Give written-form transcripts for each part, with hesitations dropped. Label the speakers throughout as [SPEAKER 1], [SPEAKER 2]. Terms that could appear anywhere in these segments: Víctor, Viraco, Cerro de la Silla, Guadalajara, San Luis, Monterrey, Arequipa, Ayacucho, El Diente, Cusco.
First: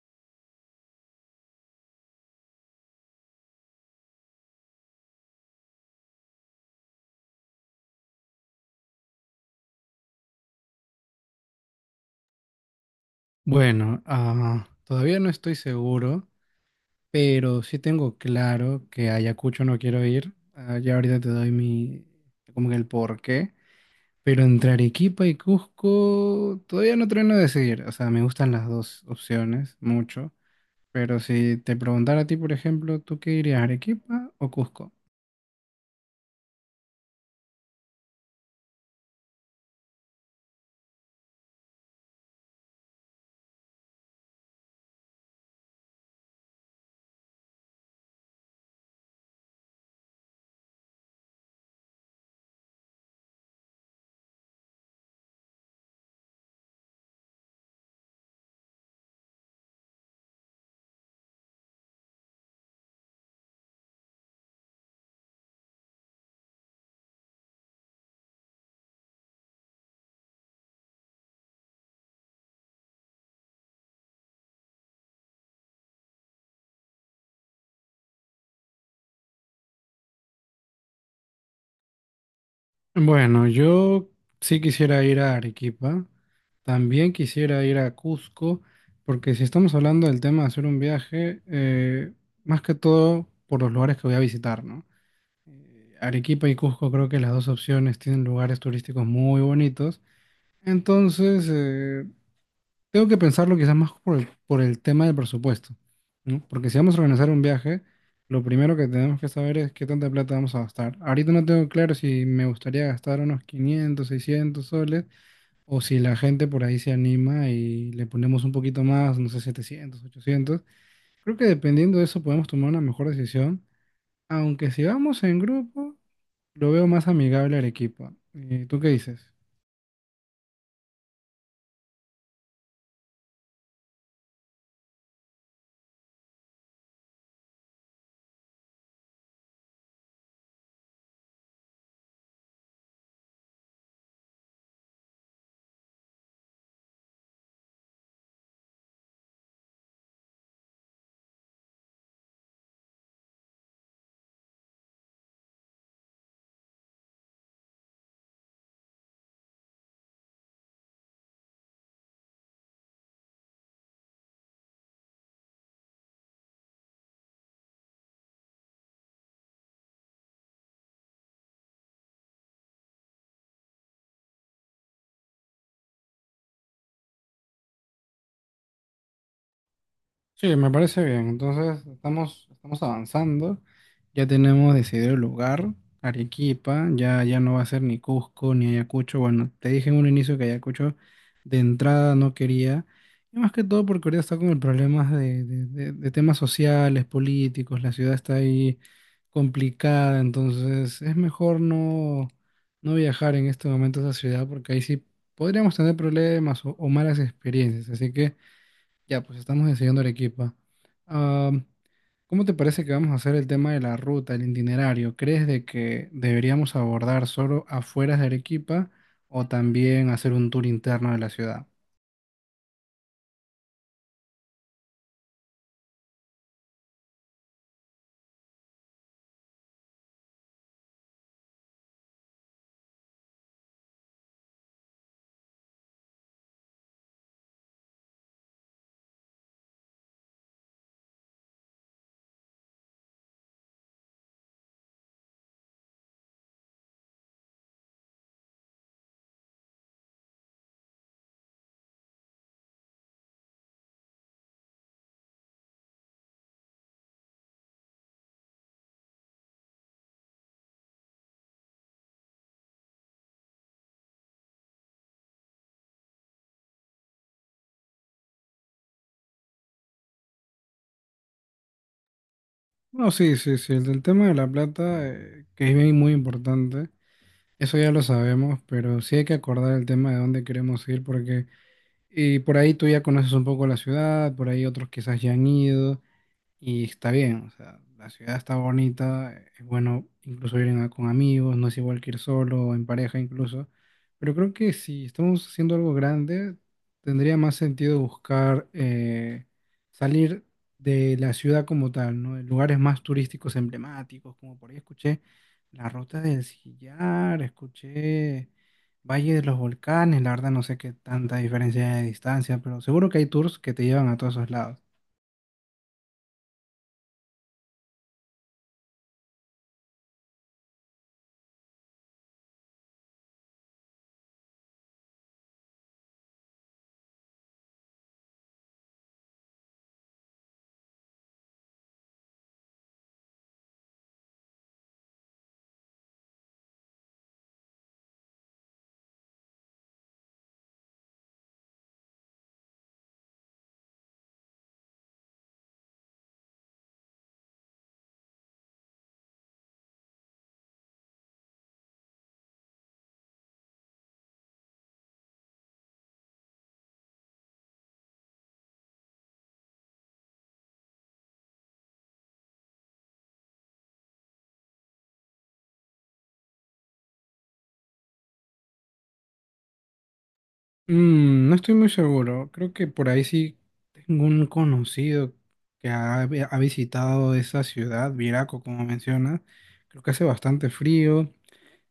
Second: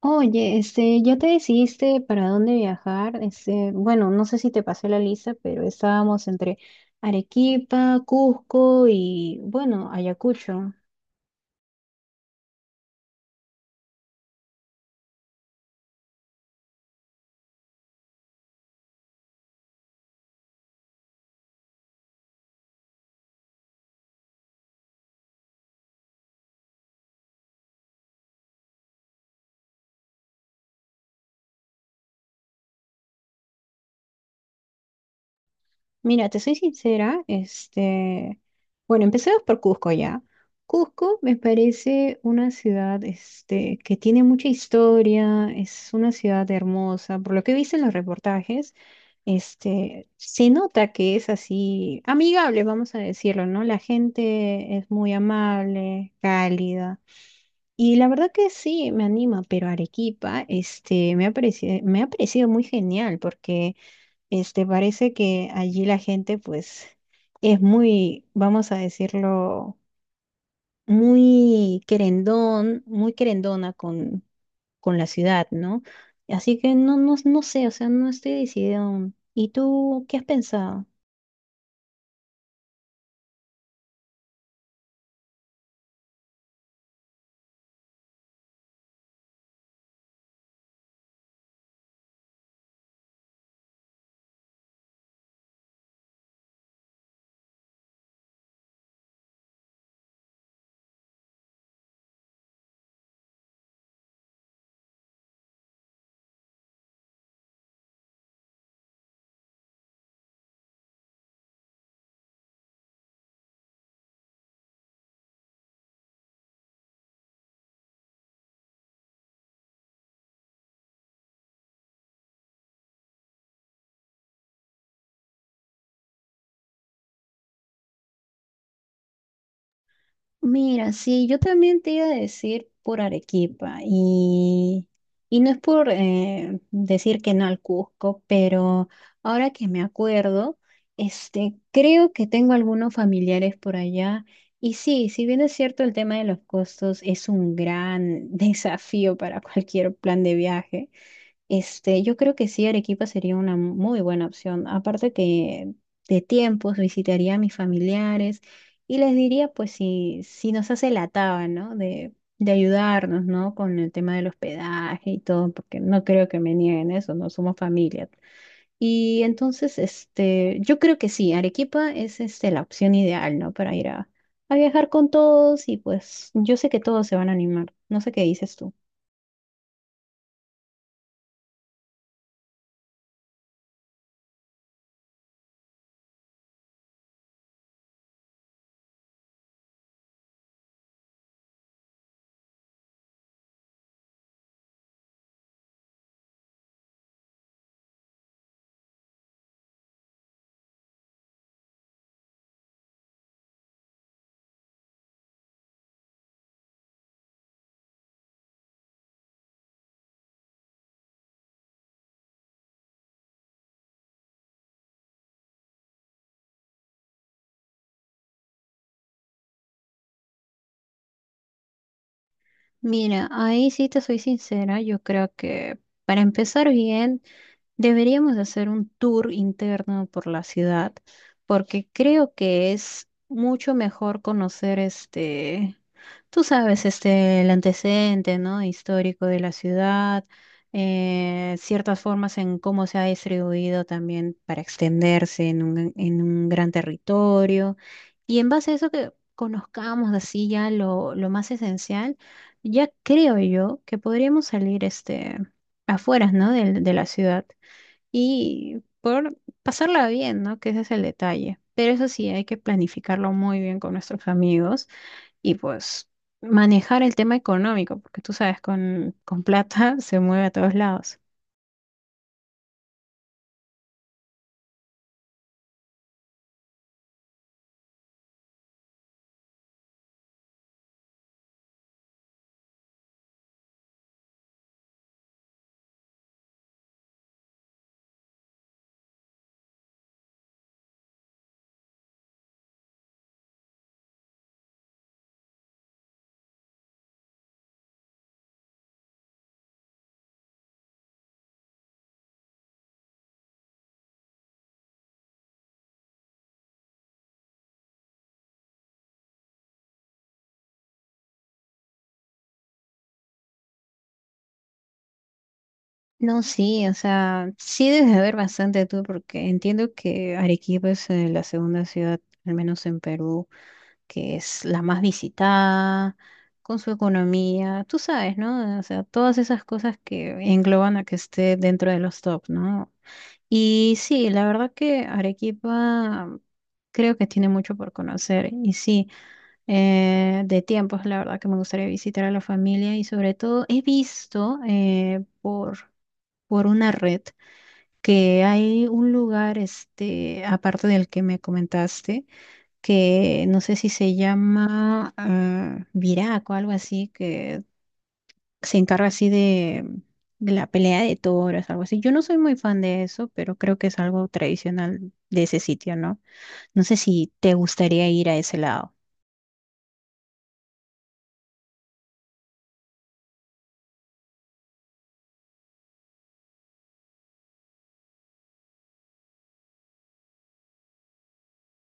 [SPEAKER 1] Oye, ¿ya te decidiste para dónde viajar? Bueno, no sé si te pasé la lista, pero estábamos entre Arequipa, Cusco y, bueno, Ayacucho.
[SPEAKER 2] Bueno, todavía no estoy seguro, pero sí tengo claro que a Ayacucho no quiero ir. Ya ahorita te doy como que el porqué. Pero entre Arequipa y Cusco todavía no termino de decidir. O sea, me gustan las dos opciones mucho. Pero si te preguntara a ti, por ejemplo, ¿tú qué irías, Arequipa o Cusco?
[SPEAKER 1] Mira, te soy sincera, bueno, empecemos por Cusco ya. Cusco me parece una ciudad, que tiene mucha historia, es una ciudad hermosa, por lo que he visto en los reportajes. Se nota que es así amigable, vamos a decirlo, ¿no? La gente es muy amable, cálida. Y la verdad que sí, me anima, pero Arequipa, me ha parecido muy genial porque, parece que allí la gente, pues, es muy, vamos a decirlo, muy querendón, muy querendona con la ciudad, ¿no? Así que no, no, no sé, o sea, no estoy decidida aún. ¿Y tú qué has pensado?
[SPEAKER 2] Bueno, yo sí quisiera ir a Arequipa, también quisiera ir a Cusco, porque si estamos hablando del tema de hacer un viaje, más que todo por los lugares que voy a visitar, ¿no? Arequipa y Cusco creo que las dos opciones tienen lugares turísticos muy bonitos, entonces tengo que pensarlo quizás más por el tema del presupuesto, ¿no? Porque si vamos a organizar un viaje, lo primero que tenemos que saber es qué tanta plata vamos a gastar. Ahorita no tengo claro si me gustaría gastar unos 500, 600 soles o si la gente por ahí se anima y le ponemos un poquito más, no sé, 700, 800. Creo que dependiendo de eso podemos tomar una mejor decisión, aunque si vamos en grupo, lo veo más amigable al equipo. ¿Tú qué dices?
[SPEAKER 1] Mira, sí, yo también te iba a decir por Arequipa y no es por decir que no al Cusco, pero ahora que me acuerdo, creo que tengo algunos familiares por allá y sí, si bien es cierto el tema de los costos es un gran desafío para cualquier plan de viaje. Yo creo que sí, Arequipa sería una muy buena opción. Aparte que de tiempos visitaría a mis familiares y les diría, pues, si, si nos hace la taba, ¿no? De ayudarnos, ¿no? Con el tema del hospedaje y todo, porque no creo que me nieguen eso, no somos familia. Y entonces, yo creo que sí, Arequipa es, la opción ideal, ¿no? Para ir a viajar con todos y pues yo sé que todos se van a animar. No sé qué dices tú.
[SPEAKER 2] Sí, me parece bien. Entonces, estamos avanzando. Ya tenemos decidido el lugar, Arequipa. Ya, ya no va a ser ni Cusco ni Ayacucho. Bueno, te dije en un inicio que Ayacucho de entrada no quería. Y más que todo porque ahorita está con el problema de temas sociales, políticos. La ciudad está ahí complicada. Entonces, es mejor no viajar en este momento a esa ciudad porque ahí sí podríamos tener problemas o malas experiencias. Así que. Ya, pues estamos enseñando Arequipa. Ah, ¿Cómo te parece que vamos a hacer el tema de la ruta, el itinerario? ¿Crees de que deberíamos abordar solo afueras de Arequipa o también hacer un tour interno de la ciudad?
[SPEAKER 1] Mira, ahí sí te soy sincera, yo creo que para empezar bien. Deberíamos hacer un tour interno por la ciudad, porque creo que es mucho mejor conocer tú sabes, el antecedente, ¿no?, histórico de la ciudad, ciertas formas en cómo se ha distribuido también para extenderse en un, gran territorio. Y en base a eso que conozcamos así ya lo más esencial, ya creo yo que podríamos salir afueras, ¿no? De la ciudad y por pasarla bien, ¿no? Que ese es el detalle. Pero eso sí, hay que planificarlo muy bien con nuestros amigos y pues manejar el tema económico, porque tú sabes, con plata se mueve a todos lados.
[SPEAKER 2] No, sí, sí, sí. El del tema de la plata, que es bien muy importante, eso ya lo sabemos, pero sí hay que acordar el tema de dónde queremos ir porque y por ahí tú ya conoces un poco la ciudad, por ahí otros quizás ya han ido. Y está bien, o sea, la ciudad está bonita, es bueno incluso ir con amigos, no es igual que ir solo o en pareja incluso, pero creo que si estamos haciendo algo grande, tendría más sentido buscar salir de la ciudad como tal, ¿no? En lugares más turísticos emblemáticos, como por ahí escuché la Ruta del Sillar, escuché Valle de los Volcanes, la verdad no sé qué tanta diferencia hay de distancia, pero seguro que hay tours que te llevan a todos esos lados.
[SPEAKER 1] No, sí, o sea, sí debes de ver bastante tú, porque entiendo que Arequipa es la segunda ciudad, al menos en Perú, que es la más visitada, con su economía, tú sabes, ¿no? O sea, todas esas cosas que engloban a que esté dentro de los top, ¿no? Y sí, la verdad que Arequipa creo que tiene mucho por conocer. Y sí, de tiempos, la verdad que me gustaría visitar a la familia y sobre todo he visto por, una red que hay un lugar, aparte del que me comentaste, que no sé si se llama Viraco, algo así, que se encarga así de la pelea de toros, algo así. Yo no soy muy fan de eso, pero creo que es algo tradicional de ese sitio, ¿no? No sé si te gustaría ir a ese lado.
[SPEAKER 2] Mm, no estoy muy seguro. Creo que por ahí sí tengo un conocido que ha visitado esa ciudad, Viraco, como mencionas. Creo que hace bastante frío.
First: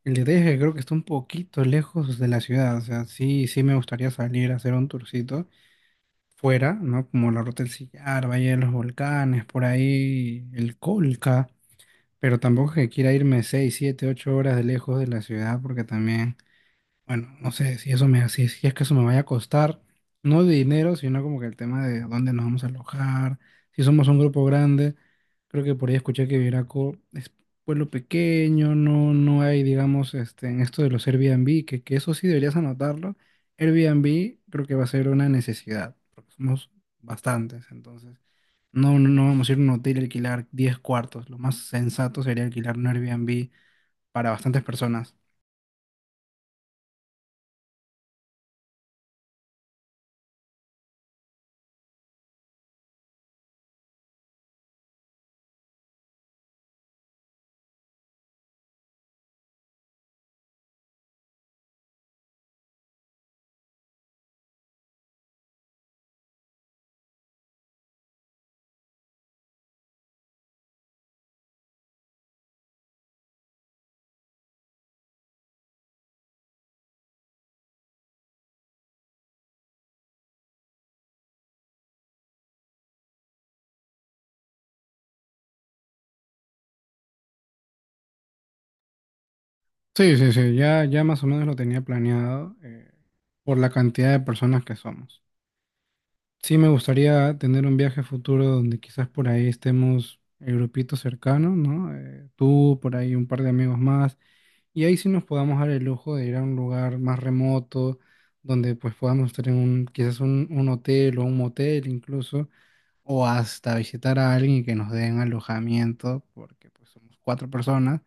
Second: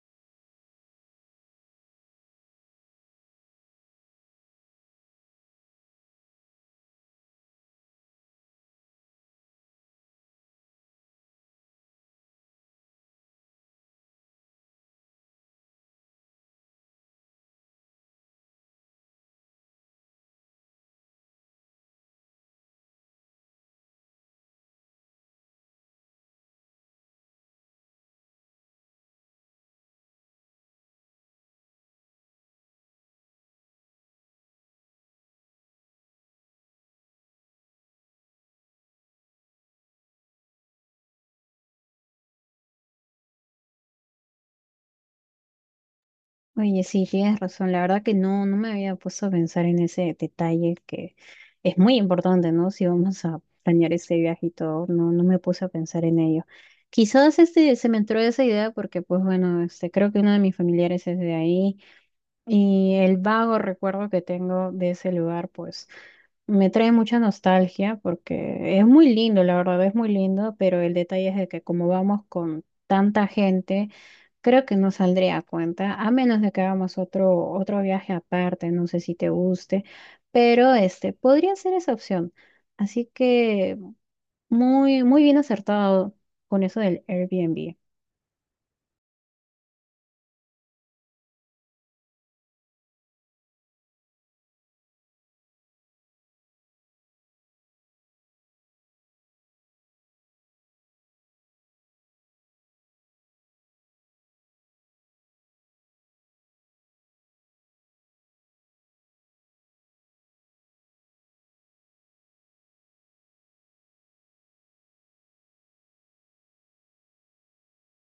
[SPEAKER 2] El detalle es que creo que está un poquito lejos de la ciudad. O sea, sí, sí me gustaría salir a hacer un tourcito fuera, ¿no? Como la Ruta del Sillar, Valle de los Volcanes, por ahí el Colca. Pero tampoco es que quiera irme 6, 7, 8 horas de lejos de la ciudad porque también... Bueno, no sé si si es que eso me vaya a costar, no de dinero, sino como que el tema de dónde nos vamos a alojar, si somos un grupo grande, creo que por ahí escuché que Viraco es pueblo pequeño, no hay, digamos, este, en esto de los Airbnb, que eso sí deberías anotarlo, Airbnb creo que va a ser una necesidad, porque somos bastantes, entonces no vamos a ir a un hotel y alquilar 10 cuartos, lo más sensato sería alquilar un Airbnb para bastantes personas.
[SPEAKER 1] Oye, sí, tienes razón. La verdad que no, no me había puesto a pensar en ese detalle que es muy importante, ¿no? Si vamos a planear ese viaje y todo, no, no me puse a pensar en ello. Quizás se me entró esa idea porque, pues bueno, creo que uno de mis familiares es de ahí. Y el vago recuerdo que tengo de ese lugar, pues me trae mucha nostalgia porque es muy lindo, la verdad es muy lindo, pero el detalle es de que como vamos con tanta gente, creo que no saldría a cuenta, a menos de que hagamos otro viaje aparte, no sé si te guste, pero este podría ser esa opción. Así que muy, muy bien acertado con eso del Airbnb.
[SPEAKER 2] Sí, sí, sí, ya, ya más o menos lo tenía planeado por la cantidad de personas que somos. Sí, me gustaría tener un viaje futuro donde quizás por ahí estemos el grupito cercano, ¿no? Tú, por ahí un par de amigos más, y ahí sí nos podamos dar el lujo de ir a un lugar más remoto, donde pues podamos estar en un, quizás un hotel o un motel incluso, o hasta visitar a alguien y que nos den alojamiento, porque pues somos cuatro personas,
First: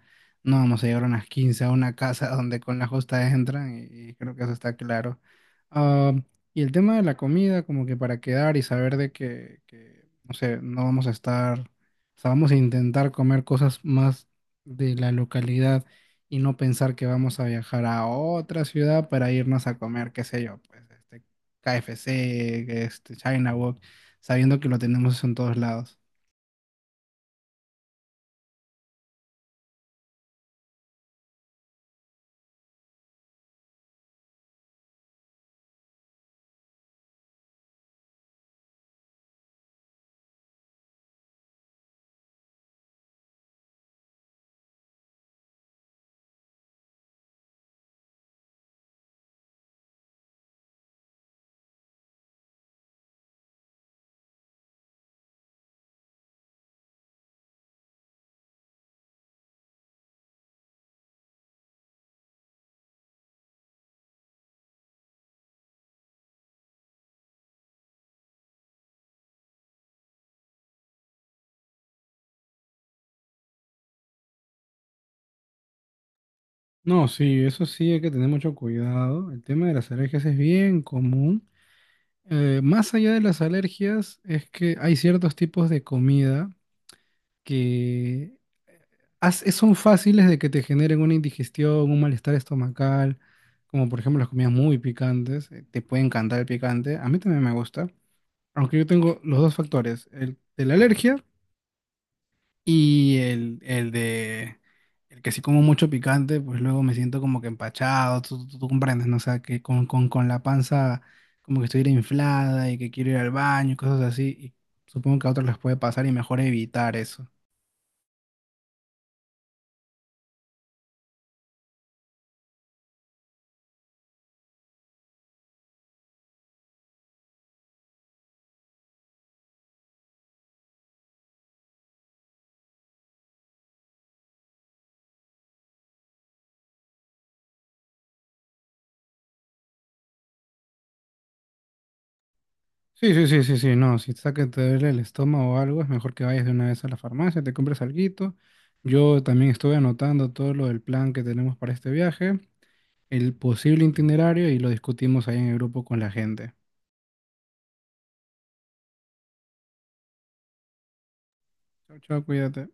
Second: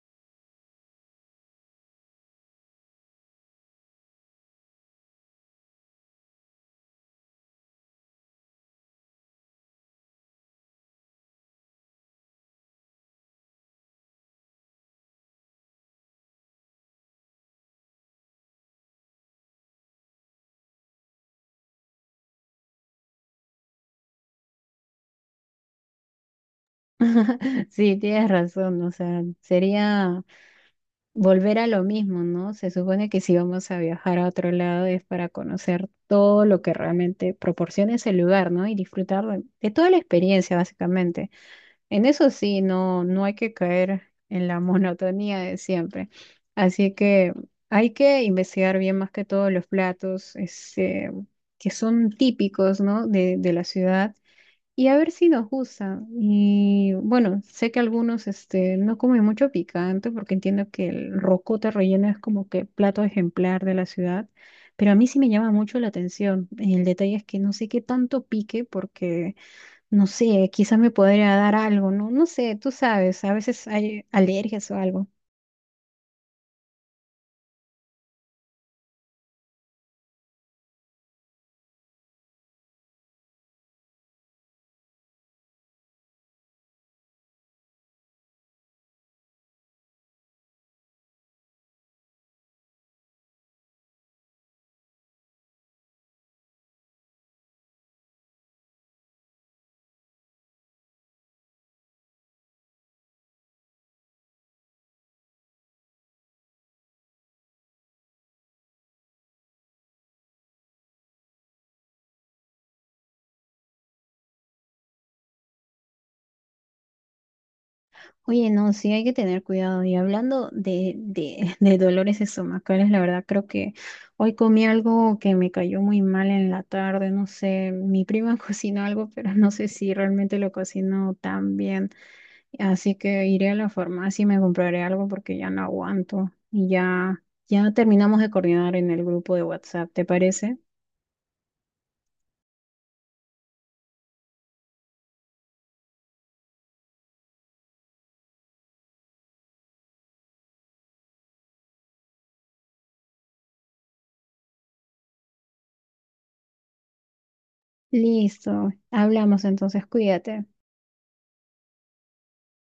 [SPEAKER 2] no vamos a llegar a unas 15 a una casa donde con la justa entran y creo que eso está claro. Ah, y el tema de la comida, como que para quedar y saber de no sé, no vamos a estar, o sea, vamos a intentar comer cosas más de la localidad y no pensar que vamos a viajar a otra ciudad para irnos a comer, qué sé yo, pues este KFC, este China sabiendo que lo tenemos en todos lados.
[SPEAKER 1] Sí, tienes razón, o sea, sería volver a lo mismo, ¿no? Se supone que si vamos a viajar a otro lado es para conocer todo lo que realmente proporciona ese lugar, ¿no? Y disfrutar de toda la experiencia, básicamente. En eso sí, no, no hay que caer en la monotonía de siempre. Así que hay que investigar bien más que todos los platos, que son típicos, ¿no? De la ciudad y a ver si nos gusta. Y bueno, sé que algunos no comen mucho picante porque entiendo que el rocoto relleno es como que plato ejemplar de la ciudad, pero a mí sí me llama mucho la atención. El detalle es que no sé qué tanto pique porque, no sé, quizás me podría dar algo, ¿no? No sé, tú sabes, a veces hay alergias o algo.
[SPEAKER 2] No, sí, eso sí hay que tener mucho cuidado. El tema de las alergias es bien común. Más allá de las alergias, es que hay ciertos tipos de comida que son fáciles de que te generen una indigestión, un malestar estomacal, como por ejemplo las comidas muy picantes. Te puede encantar el picante, a mí también me gusta. Aunque yo tengo los dos factores, el de la alergia y el que sí como mucho picante, pues luego me siento como que empachado, tú comprendes, ¿no? O sea, que con la panza como que estuviera inflada y que quiero ir al baño y cosas así. Y supongo que a otros les puede pasar y mejor evitar eso.
[SPEAKER 1] Oye, no, sí hay que tener cuidado. Y hablando de dolores estomacales, la verdad creo que hoy comí algo que me cayó muy mal en la tarde. No sé, mi prima cocinó algo, pero no sé si realmente lo cocinó tan bien. Así que iré a la farmacia y me compraré algo porque ya no aguanto. Y ya terminamos de coordinar en el grupo de WhatsApp, ¿te parece?
[SPEAKER 2] Sí, sí, sí, sí, sí, no, si está que te duele el estómago o algo, es mejor que vayas de una vez a la farmacia, te compres alguito. Yo también estuve anotando todo lo del plan que tenemos para este viaje, el posible itinerario y lo discutimos ahí en el grupo con la gente.
[SPEAKER 1] Listo, hablamos entonces, cuídate.
[SPEAKER 2] Chao, chao, cuídate.